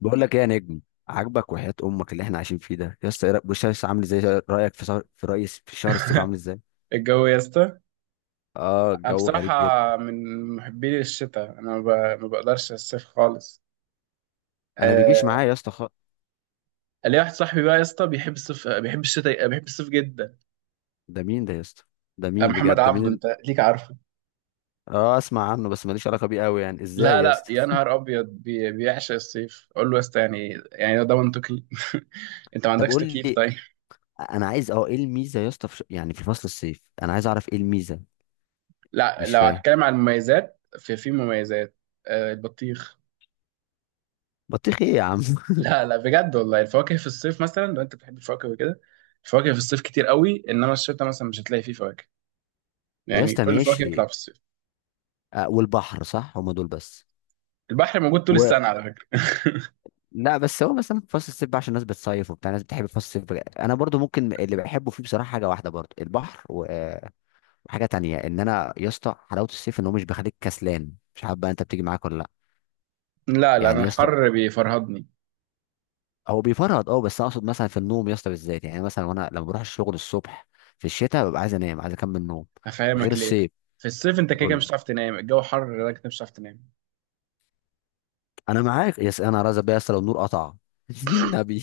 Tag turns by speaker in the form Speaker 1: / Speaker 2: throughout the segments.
Speaker 1: بقول لك ايه يا نجم؟ عاجبك وحياة امك اللي احنا عايشين فيه ده؟ يا اسطى بص يا اسطى، عامل ازاي؟ رايك في شهر الصيف عامل ازاي؟
Speaker 2: الجو يا اسطى.
Speaker 1: اه
Speaker 2: أنا
Speaker 1: الجو
Speaker 2: بصراحة
Speaker 1: غريب جدا.
Speaker 2: من محبين الشتاء. أنا ما بقدرش الصيف خالص.
Speaker 1: انا
Speaker 2: آه.
Speaker 1: بيجيش معايا يا اسطى
Speaker 2: ليا واحد صاحبي بقى يا اسطى بيحب الصيف، بيحب الشتاء، بيحب الصيف جدا.
Speaker 1: ده مين ده يا اسطى؟ ده
Speaker 2: آه،
Speaker 1: مين
Speaker 2: محمد
Speaker 1: بجد؟
Speaker 2: عبده أنت ليك عارفه؟
Speaker 1: اه، اسمع عنه بس ماليش علاقة بيه قوي، يعني
Speaker 2: لا
Speaker 1: ازاي يا
Speaker 2: لا يا
Speaker 1: اسطى؟
Speaker 2: نهار أبيض، بيعشق الصيف. أقول له يا اسطى يعني ده منطقي؟ أنت ما
Speaker 1: طب
Speaker 2: عندكش
Speaker 1: قول
Speaker 2: تكييف
Speaker 1: لي،
Speaker 2: طيب؟
Speaker 1: انا عايز اه ايه الميزة يا اسطى يعني في فصل الصيف، انا عايز اعرف ايه الميزة.
Speaker 2: لا،
Speaker 1: مش
Speaker 2: لو
Speaker 1: فاهم.
Speaker 2: هتكلم عن المميزات في مميزات. آه، البطيخ.
Speaker 1: بطيخ ايه يا عم؟
Speaker 2: لا لا بجد والله، الفواكه في الصيف. مثلا لو أنت بتحب الفواكه وكده، الفواكه في الصيف كتير قوي. انما الشتاء مثلا مش هتلاقي فيه فواكه.
Speaker 1: يا
Speaker 2: يعني
Speaker 1: اسطى
Speaker 2: كل الفواكه يطلع
Speaker 1: ماشي.
Speaker 2: في الصيف.
Speaker 1: آه، والبحر صح، هما دول بس؟
Speaker 2: البحر موجود طول السنة على فكرة.
Speaker 1: لا، بس هو مثلا في فصل الصيف بقى عشان الناس بتصيف وبتاع، الناس بتحب فصل الصيف بقى. انا برضو ممكن اللي بحبه فيه بصراحه حاجه واحده برضو البحر و- وحاجه تانية ان انا يا اسطى حلاوه الصيف ان هو مش بيخليك كسلان، مش عارف بقى انت بتيجي معاك ولا لا.
Speaker 2: لا لا،
Speaker 1: يعني
Speaker 2: أنا
Speaker 1: يا اسطى
Speaker 2: الحر بيفرهدني.
Speaker 1: هو بيفرهد اه، بس أنا اقصد مثلا في النوم يا اسطى بالذات، يعني مثلا وانا لما بروح الشغل الصبح في الشتاء ببقى عايز انام، عايز اكمل نوم، غير
Speaker 2: هفهمك ليه.
Speaker 1: الصيف.
Speaker 2: في الصيف أنت كده كده
Speaker 1: قول
Speaker 2: مش
Speaker 1: لي.
Speaker 2: هتعرف تنام. الجو حر لدرجة إنك مش هتعرف تنام.
Speaker 1: انا معاك يا اسطى، انا رازق بيا يا اسطى لو النور قطع. النبي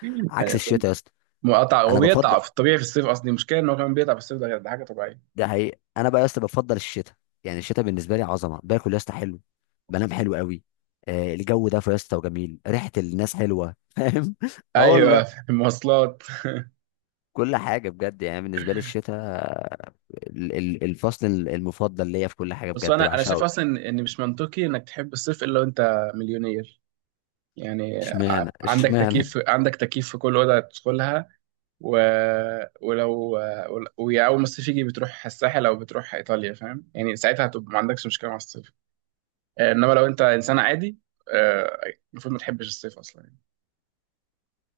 Speaker 1: عكس
Speaker 2: آه،
Speaker 1: الشتاء يا اسطى.
Speaker 2: مقطع. هو
Speaker 1: انا بفضل،
Speaker 2: بيقطع في الطبيعي في الصيف أصلا. المشكلة إن هو كمان بيقطع في الصيف. ده حاجة طبيعية.
Speaker 1: ده حقيقي، انا بقى يا اسطى بفضل الشتاء. يعني الشتاء بالنسبه لي عظمه، باكل يا اسطى حلو، بنام حلو قوي، آه الجو ده يا اسطى وجميل ريحه، الناس حلوه. فاهم؟ اه
Speaker 2: أيوه.
Speaker 1: والله،
Speaker 2: في المواصلات.
Speaker 1: كل حاجه بجد، يعني بالنسبه لي الشتاء الفصل المفضل ليا في كل حاجه،
Speaker 2: بس
Speaker 1: بجد
Speaker 2: أنا شايف
Speaker 1: بعشقه.
Speaker 2: أصلا إن مش منطقي إنك تحب الصيف إلا وأنت مليونير. يعني
Speaker 1: اشمعنى
Speaker 2: عندك
Speaker 1: اشمعنى
Speaker 2: تكييف، عندك تكييف في كل أوضة تدخلها. و... ولو ويا اول ما الصيف يجي بتروح الساحل او بتروح ايطاليا. فاهم؟ يعني ساعتها هتبقى ما عندكش مشكله مع الصيف. انما لو انت انسان عادي، آه، المفروض ما تحبش الصيف اصلا يعني.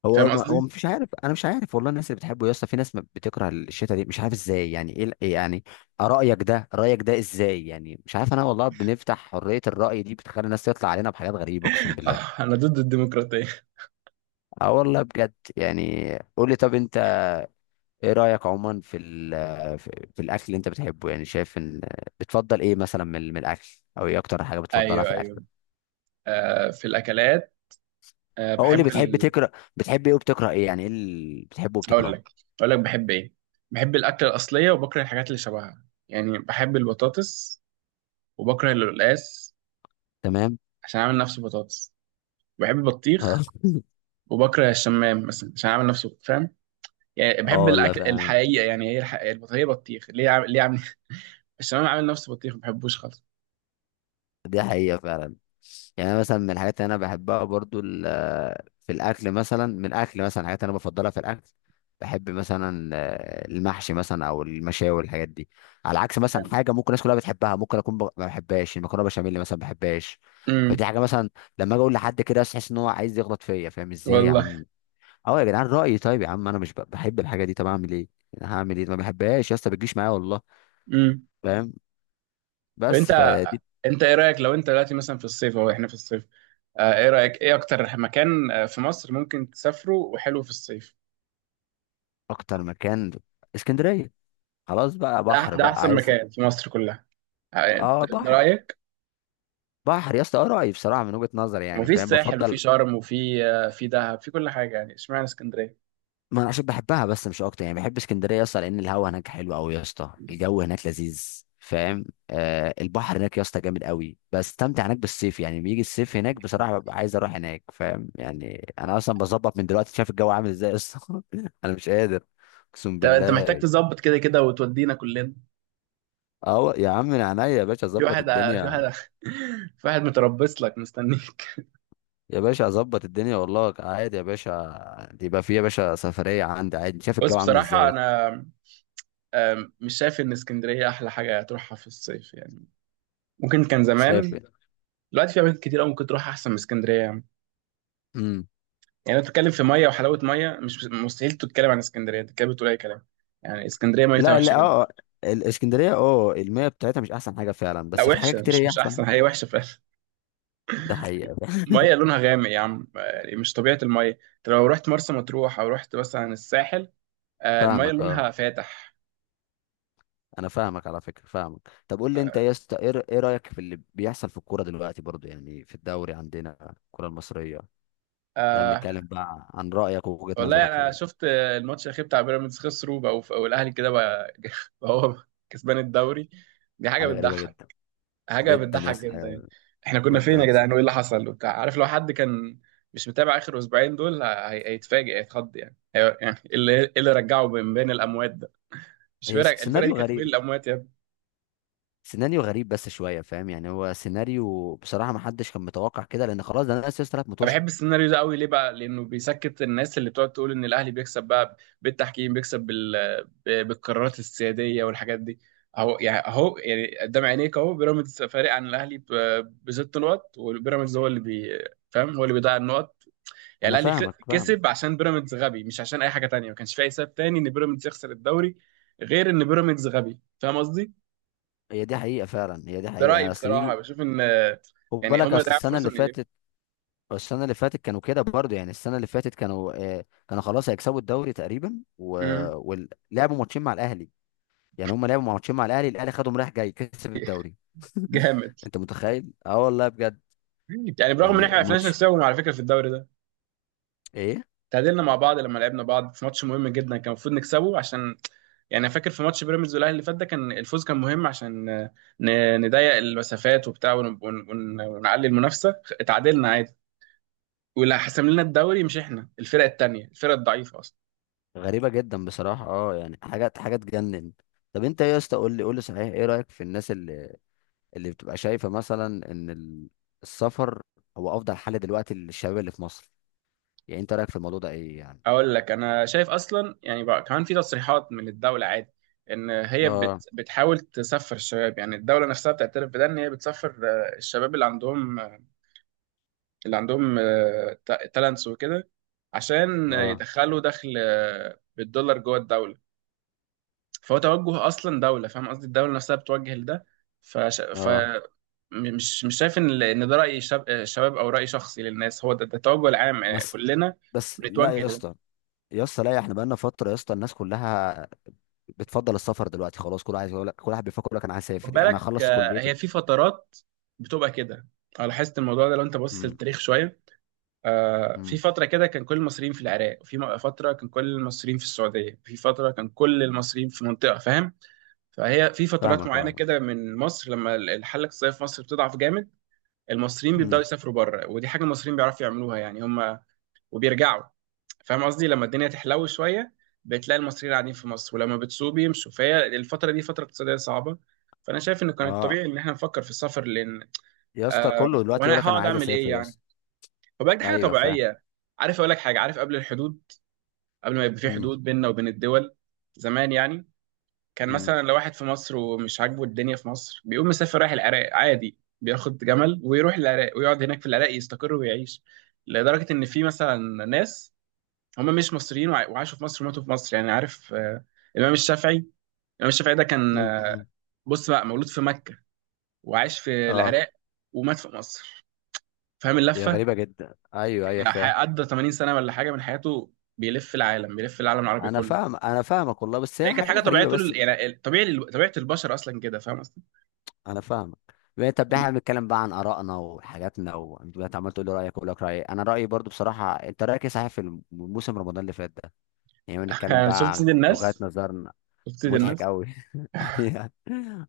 Speaker 2: فاهم قصدي؟
Speaker 1: هو مش عارف، انا مش عارف والله، الناس اللي بتحبه يا اسطى، في ناس ما بتكره الشتاء دي مش عارف ازاي، يعني ايه إيه يعني؟ رايك ده ازاي يعني؟ مش عارف انا والله، بنفتح حريه الراي دي بتخلي الناس تطلع علينا بحاجات غريبه اقسم بالله.
Speaker 2: انا ضد الديمقراطيه.
Speaker 1: اه والله بجد يعني. قول لي، طب انت ايه رايك عموما في ال- في في الاكل اللي انت بتحبه، يعني شايف ان بتفضل ايه مثلا من الاكل؟ او ايه اكتر حاجه بتفضلها في
Speaker 2: ايوه
Speaker 1: الاكل؟
Speaker 2: ايوه. في الاكلات.
Speaker 1: او قول لي
Speaker 2: بحب
Speaker 1: بتحب تكره، بتحب ايه وبتكره ايه، يعني ايه اللي بتحبه
Speaker 2: اقول
Speaker 1: وبتكرهه؟
Speaker 2: لك. اقول لك بحب ايه؟ بحب الاكله الاصليه وبكره الحاجات اللي شبهها. يعني بحب البطاطس وبكره القلقاس
Speaker 1: تمام.
Speaker 2: عشان اعمل نفسه بطاطس. بحب
Speaker 1: اه
Speaker 2: البطيخ وبكره الشمام مثلا عشان اعمل نفسه. فاهم؟ يعني
Speaker 1: اه
Speaker 2: بحب
Speaker 1: والله
Speaker 2: الاكل
Speaker 1: فعلا.
Speaker 2: الحقيقه. يعني هي الحقيقة، هي بطيخ، ليه عامل ليه عامل؟ الشمام عامل نفسه بطيخ، ما بحبوش خالص
Speaker 1: دي حقيقة فعلا. يعني أنا مثلا من الحاجات اللي أنا بحبها برضو في الأكل، مثلا من الأكل مثلا الحاجات اللي أنا بفضلها في الأكل، بحب مثلا آه، المحشي مثلا أو المشاوي والحاجات دي. على عكس مثلا
Speaker 2: يعني.
Speaker 1: حاجة ممكن الناس كلها بتحبها، ممكن ما بحبهاش المكرونة بشاميل مثلا ما بحبهاش.
Speaker 2: امم
Speaker 1: فدي حاجة مثلا لما أجي أقول لحد كده تحس إن هو عايز يغلط فيا، فاهم إزاي يا
Speaker 2: والله.
Speaker 1: عم؟ أه يا جدعان رأيي، طيب يا عم أنا مش ب- بحب الحاجة دي، طب أعمل إيه؟ أنا هعمل إيه؟ ما بحبهاش يا اسطى، بتجيش معايا والله.
Speaker 2: امم
Speaker 1: فاهم؟
Speaker 2: طب
Speaker 1: بس
Speaker 2: انت
Speaker 1: فدي.
Speaker 2: انت ايه رايك لو انت دلوقتي مثلا في الصيف؟ اهو احنا في الصيف. ايه رايك، ايه اكتر مكان في مصر ممكن تسافره وحلو في الصيف؟
Speaker 1: أكتر مكان اسكندرية، خلاص بقى بحر
Speaker 2: ده
Speaker 1: بقى
Speaker 2: احسن
Speaker 1: عايز.
Speaker 2: مكان في مصر كلها. آه،
Speaker 1: اه
Speaker 2: ده
Speaker 1: بحر.
Speaker 2: رايك.
Speaker 1: بحر يا اسطى، آه رأيي بصراحه من وجهه نظري، يعني
Speaker 2: وفي
Speaker 1: فاهم
Speaker 2: الساحل وفي
Speaker 1: بفضل.
Speaker 2: شرم وفي في دهب. في كل حاجه يعني. اشمعنى اسكندريه؟
Speaker 1: ما انا عشان بحبها بس مش اكتر، يعني بحب اسكندريه يا اسطى لان الهوا هناك حلو قوي يا اسطى، الجو هناك لذيذ، فاهم؟ آه البحر هناك يا اسطى جامد قوي، بستمتع هناك بالصيف، يعني بيجي الصيف هناك بصراحه ببقى عايز اروح هناك، فاهم يعني؟ انا اصلا بظبط من دلوقتي، شايف الجو عامل ازاي يا اسطى؟ انا مش قادر اقسم
Speaker 2: ده انت محتاج
Speaker 1: بالله.
Speaker 2: تظبط كده كده وتودينا كلنا.
Speaker 1: اه يا عم، من عينيا يا باشا
Speaker 2: في
Speaker 1: اظبط
Speaker 2: واحد في
Speaker 1: الدنيا.
Speaker 2: واحد في واحد متربص لك مستنيك.
Speaker 1: يا باشا اظبط الدنيا والله، عادي يا باشا، يبقى في يا باشا سفريه عندي عادي، شايف
Speaker 2: بص
Speaker 1: الجو عامل
Speaker 2: بصراحة
Speaker 1: ازاي؟
Speaker 2: أنا، مش شايف إن اسكندرية أحلى حاجة تروحها في الصيف يعني. ممكن كان
Speaker 1: شايف.
Speaker 2: زمان. دلوقتي في أماكن كتير أوي ممكن تروح أحسن من اسكندرية يعني.
Speaker 1: امم.
Speaker 2: يعني أنت بتتكلم في مية وحلاوة مية، مش مستحيل تتكلم عن اسكندرية. أنت كده بتقول أي كلام. يعني اسكندرية ميتها
Speaker 1: لا
Speaker 2: وحشة
Speaker 1: لا،
Speaker 2: جدا.
Speaker 1: اه آه. الاسكندريه اه، المياه بتاعتها مش احسن حاجه فعلا،
Speaker 2: لا
Speaker 1: بس في حاجات
Speaker 2: وحشة،
Speaker 1: كتير
Speaker 2: مش
Speaker 1: هي
Speaker 2: مش أحسن،
Speaker 1: احسن.
Speaker 2: هي وحشة فعلا.
Speaker 1: ده حقيقه.
Speaker 2: مية لونها غامق يا عم، يعني مش طبيعة المية. أنت لو رحت مرسى مطروح أو رحت مثلا الساحل، المية
Speaker 1: فاهمك اه.
Speaker 2: لونها فاتح.
Speaker 1: انا فاهمك على فكره، فاهمك. طب قول لي انت يا اسطى، إيه رايك في اللي بيحصل في الكوره دلوقتي؟ برضو يعني في الدوري عندنا الكوره المصريه، احنا
Speaker 2: آه،
Speaker 1: بنتكلم بقى عن رايك ووجهه
Speaker 2: والله
Speaker 1: نظرك
Speaker 2: انا
Speaker 1: يعني.
Speaker 2: شفت الماتش الاخير بتاع بيراميدز. خسروا، بقوا الاهلي كده بقى، بقى هو كسبان الدوري. دي حاجه
Speaker 1: حاجه غريبه
Speaker 2: بتضحك.
Speaker 1: جدا.
Speaker 2: حاجه
Speaker 1: جدا يا
Speaker 2: بتضحك
Speaker 1: اسطى.
Speaker 2: جدا يعني.
Speaker 1: حاجة-
Speaker 2: احنا كنا فين
Speaker 1: جدا
Speaker 2: يا
Speaker 1: أقسم
Speaker 2: جدعان، وايه
Speaker 1: بالله.
Speaker 2: اللي حصل وبتاع؟ عارف لو حد كان مش متابع اخر اسبوعين دول، هيتفاجئ هيتخض. يعني إيه اللي رجعه من بين الاموات ده؟ مش فرق، الفرقه دي
Speaker 1: سيناريو
Speaker 2: كانت بين
Speaker 1: غريب،
Speaker 2: الاموات.
Speaker 1: سيناريو غريب بس شويه، فاهم يعني؟ هو سيناريو بصراحه ما حدش كان متوقع كده، لان خلاص ده انا سيستر ثلاث
Speaker 2: انا
Speaker 1: متوشه.
Speaker 2: بحب السيناريو ده قوي. ليه بقى؟ لانه بيسكت الناس اللي بتقعد تقول ان الاهلي بيكسب بقى بالتحكيم، بيكسب بالقرارات السياديه والحاجات دي. اهو يعني، اهو يعني قدام عينيك اهو. بيراميدز فارق عن الاهلي ب6 نقط، وبيراميدز هو اللي فاهم، هو اللي بيضيع النقط. يعني
Speaker 1: انا
Speaker 2: الاهلي
Speaker 1: فاهمك فاهمك
Speaker 2: كسب عشان بيراميدز غبي، مش عشان اي حاجه تانية. ما كانش في اي سبب تاني ان بيراميدز يخسر الدوري غير ان بيراميدز غبي. فاهم قصدي.
Speaker 1: هي دي حقيقه فعلا هي دي
Speaker 2: ده رايي
Speaker 1: حقيقه اصل
Speaker 2: بصراحه،
Speaker 1: بيجي،
Speaker 2: بشوف ان
Speaker 1: خد
Speaker 2: يعني
Speaker 1: بالك
Speaker 2: هما
Speaker 1: اصل
Speaker 2: ضيعوا
Speaker 1: السنه
Speaker 2: فرصه
Speaker 1: اللي
Speaker 2: من ايديهم.
Speaker 1: فاتت. السنه اللي فاتت كانوا كده برضه، يعني السنه اللي فاتت كانوا آه، كانوا خلاص هيكسبوا الدوري تقريبا و...
Speaker 2: مم.
Speaker 1: ولعبوا ماتشين مع الاهلي، يعني هم لعبوا ماتشين مع الاهلي، الاهلي خدهم رايح جاي كسب الدوري.
Speaker 2: جامد.
Speaker 1: انت متخيل؟ اه والله بجد.
Speaker 2: يعني برغم ان
Speaker 1: يعني
Speaker 2: احنا ما عرفناش
Speaker 1: ماتش
Speaker 2: نكسبهم على فكره في الدوري ده.
Speaker 1: ايه؟
Speaker 2: تعادلنا مع بعض لما لعبنا بعض في ماتش مهم جدا كان المفروض نكسبه. عشان يعني أنا فاكر في ماتش بيراميدز والاهلي اللي فات، ده كان الفوز كان مهم عشان نضيق المسافات وبتاع ونعلي المنافسه. اتعادلنا عادي. واللي حسم لنا الدوري مش احنا، الفرق التانيه الفرق الضعيفه اصلا.
Speaker 1: غريبة جدا بصراحة، اه يعني حاجات، حاجة تجنن. طب انت ايه يا اسطى، قول لي، قول لي صحيح ايه رأيك في الناس اللي اللي بتبقى شايفة مثلا ان السفر هو افضل حل دلوقتي للشباب اللي في مصر؟ يعني انت رأيك في الموضوع ده ايه يعني؟
Speaker 2: اقول لك، انا شايف اصلا يعني بقى كمان في تصريحات من الدوله عادي ان هي
Speaker 1: اه.
Speaker 2: بتحاول تسفر الشباب. يعني الدوله نفسها بتعترف بده ان هي بتسفر الشباب اللي عندهم تالنتس وكده عشان
Speaker 1: اه.
Speaker 2: يدخلوا دخل بالدولار جوه الدولة. فهو توجه أصلا دولة، فاهم قصدي؟ الدولة نفسها بتوجه لده. فش... ف
Speaker 1: اه.
Speaker 2: م- مش مش شايف ان ان ده رأي شاب... آه، شباب او رأي شخصي للناس. هو ده، ده التوجه العام،
Speaker 1: بس.
Speaker 2: كلنا
Speaker 1: بس لا
Speaker 2: بنتوجه
Speaker 1: يا
Speaker 2: لده.
Speaker 1: اسطى يا اسطى لا، احنا بقالنا فترة يا اسطى الناس كلها بتفضل السفر دلوقتي، خلاص كل عايز يقول لك، كل واحد بيفكر يقول لك انا عايز
Speaker 2: خد
Speaker 1: اسافر، يعني انا
Speaker 2: بالك،
Speaker 1: اخلص كليتي.
Speaker 2: هي في فترات بتبقى كده. انا لاحظت الموضوع ده. لو انت بص
Speaker 1: امم.
Speaker 2: للتاريخ شوية، في
Speaker 1: امم.
Speaker 2: فترة كده كان كل المصريين في العراق، وفي فترة كان كل المصريين في السعودية، في فترة كان كل المصريين في منطقة، فاهم؟ فهي في فترات
Speaker 1: فاهمك
Speaker 2: معينة
Speaker 1: اه.
Speaker 2: كده من مصر لما الحالة الاقتصادية في مصر بتضعف جامد، المصريين بيبدأوا
Speaker 1: امم.
Speaker 2: يسافروا بره. ودي حاجة المصريين بيعرفوا يعملوها يعني هم، وبيرجعوا. فاهم قصدي؟ لما الدنيا تحلو شوية بتلاقي المصريين قاعدين في مصر، ولما بتسوق بيمشوا. فهي الفترة دي فترة اقتصادية صعبة، فأنا شايف إنه كان
Speaker 1: اه
Speaker 2: الطبيعي إن إحنا نفكر في السفر لأن
Speaker 1: يا اسطى،
Speaker 2: آه
Speaker 1: كله دلوقتي يقول
Speaker 2: وأنا
Speaker 1: لك انا
Speaker 2: هقعد
Speaker 1: عايز
Speaker 2: أعمل إيه
Speaker 1: اسافر يا
Speaker 2: يعني؟
Speaker 1: اسطى.
Speaker 2: وبقى دي حاجه
Speaker 1: ايوه فاهم.
Speaker 2: طبيعيه. عارف، اقول لك حاجه. عارف قبل الحدود، قبل ما يبقى في
Speaker 1: امم.
Speaker 2: حدود بيننا وبين الدول زمان يعني، كان
Speaker 1: امم.
Speaker 2: مثلا لو واحد في مصر ومش عاجبه الدنيا في مصر بيقوم مسافر رايح العراق عادي، بياخد جمل ويروح العراق ويقعد هناك في العراق يستقر ويعيش. لدرجه ان في مثلا ناس هم مش مصريين، وعاشوا في مصر وماتوا في مصر. يعني عارف، الامام الشافعي. الامام الشافعي ده كان،
Speaker 1: امم.
Speaker 2: بص بقى، مولود في مكه، وعاش في
Speaker 1: اه.
Speaker 2: العراق، ومات في مصر. فاهم
Speaker 1: هي
Speaker 2: اللفه؟
Speaker 1: غريبة جدا، ايوه ايوه
Speaker 2: يعني
Speaker 1: فاهم.
Speaker 2: قضى 80 سنه ولا حاجه من حياته بيلف العالم، بيلف العالم العربي
Speaker 1: انا
Speaker 2: كله.
Speaker 1: فاهم، انا فاهمك والله، بس هي
Speaker 2: هي كانت حاجه
Speaker 1: حاجة
Speaker 2: طبيعيه
Speaker 1: غريبة.
Speaker 2: طول
Speaker 1: بس
Speaker 2: يعني طبيعي طبيعه البشر اصلا كده. فاهم قصدي؟
Speaker 1: انا فاهمك. بقى- طب احنا بنتكلم بقى عن ارائنا وحاجاتنا، وانت دلوقتي عمال تقول لي رايك واقول لك رايي. انا رايي برضو بصراحه، انت رايك ايه صحيح في موسم رمضان اللي فات ده؟ يعني بنتكلم بقى
Speaker 2: شفت
Speaker 1: عن
Speaker 2: سيد
Speaker 1: وجهات
Speaker 2: الناس؟
Speaker 1: نظرنا.
Speaker 2: شفت سيد
Speaker 1: مضحك
Speaker 2: الناس؟
Speaker 1: قوي. أيوة.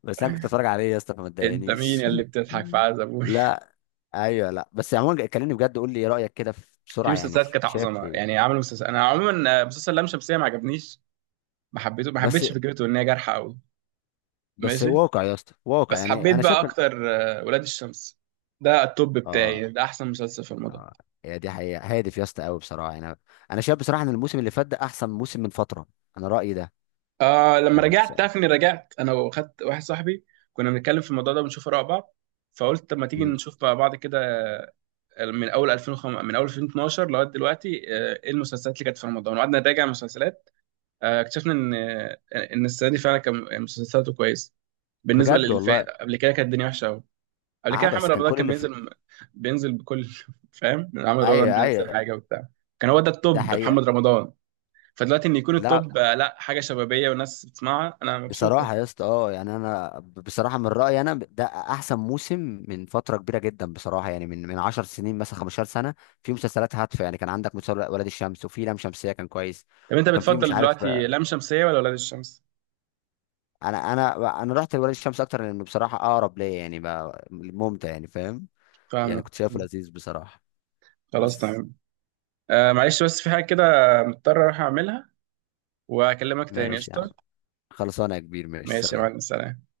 Speaker 1: بس انا كنت اتفرج عليه يا اسطى فما
Speaker 2: انت مين
Speaker 1: تضايقنيش.
Speaker 2: يا اللي بتضحك في عز ابوي؟
Speaker 1: لا. ايوه لا، بس عموما كلمني بجد، قول لي ايه رايك كده في-
Speaker 2: في
Speaker 1: بسرعه يعني،
Speaker 2: مسلسلات
Speaker 1: في-
Speaker 2: كانت
Speaker 1: شايف
Speaker 2: عظمه
Speaker 1: ايه؟
Speaker 2: يعني. عملوا مسلسل، انا عموما مسلسل لام شمسيه ما عجبنيش. ما
Speaker 1: بس
Speaker 2: حبيتش فكرته، ان هي جارحه قوي.
Speaker 1: بس
Speaker 2: ماشي.
Speaker 1: واقع يا اسطى، واقع
Speaker 2: بس
Speaker 1: يعني،
Speaker 2: حبيت
Speaker 1: انا
Speaker 2: بقى
Speaker 1: شايف إن-
Speaker 2: اكتر ولاد الشمس. ده التوب
Speaker 1: اه.
Speaker 2: بتاعي، ده احسن مسلسل في رمضان.
Speaker 1: اه. هي دي حقيقة، هادف يا اسطى قوي بصراحة، يعني انا أنا شايف بصراحة ان الموسم اللي فات ده احسن موسم من فترة. انا رأيي ده.
Speaker 2: آه، لما
Speaker 1: يعني بس...
Speaker 2: رجعت تعرف اني رجعت، انا واخدت واحد صاحبي كنا بنتكلم في الموضوع ده، بنشوف اراء بعض. فقلت طب ما تيجي
Speaker 1: مم.
Speaker 2: نشوف بقى بعض كده من اول 2005، من اول 2012 لغايه دلوقتي. ايه المسلسلات اللي كانت في رمضان، وقعدنا نراجع المسلسلات. اكتشفنا ان السنه دي فعلا كان مسلسلاته كويسه. بالنسبه
Speaker 1: بجد
Speaker 2: للي
Speaker 1: والله.
Speaker 2: فات قبل كده كانت الدنيا وحشه قوي. قبل كده
Speaker 1: عبس
Speaker 2: محمد
Speaker 1: كان
Speaker 2: رمضان
Speaker 1: كل
Speaker 2: كان
Speaker 1: اللي في.
Speaker 2: بينزل، بينزل بكل فاهم؟ محمد رمضان
Speaker 1: ايوه
Speaker 2: بينزل
Speaker 1: ايوه.
Speaker 2: حاجه وبتاع، كان هو ده
Speaker 1: ده
Speaker 2: التوب
Speaker 1: حقيقة.
Speaker 2: محمد رمضان. فدلوقتي ان يكون
Speaker 1: لا
Speaker 2: التوب لا، حاجه شبابيه والناس بتسمعها، انا مبسوط.
Speaker 1: بصراحة يا اسطى اه، يعني بصراحة من رأيي انا ده احسن موسم من فترة كبيرة جدا بصراحة، يعني من 10 سنين مثلا، 15 سنة. في مسلسلات هادفة، يعني كان عندك مسلسل ولاد الشمس، وفي لام شمسية كان كويس،
Speaker 2: طب انت
Speaker 1: وكان في مش
Speaker 2: بتفضل
Speaker 1: عارف.
Speaker 2: دلوقتي لام شمسيه ولا ولاد الشمس؟
Speaker 1: انا رحت لولاد الشمس اكتر لانه بصراحه اقرب ليا، يعني بقى ممتع يعني، فاهم؟ يعني كنت
Speaker 2: فاهمك.
Speaker 1: شايفه لذيذ بصراحه.
Speaker 2: خلاص
Speaker 1: بس
Speaker 2: تمام. آه معلش، بس في حاجه كده مضطر اروح اعملها، واكلمك تاني
Speaker 1: ماشي يا عم،
Speaker 2: قشطه.
Speaker 1: خلصانه يا كبير، ماشي
Speaker 2: ماشي يا
Speaker 1: سلام.
Speaker 2: معلم، سلام.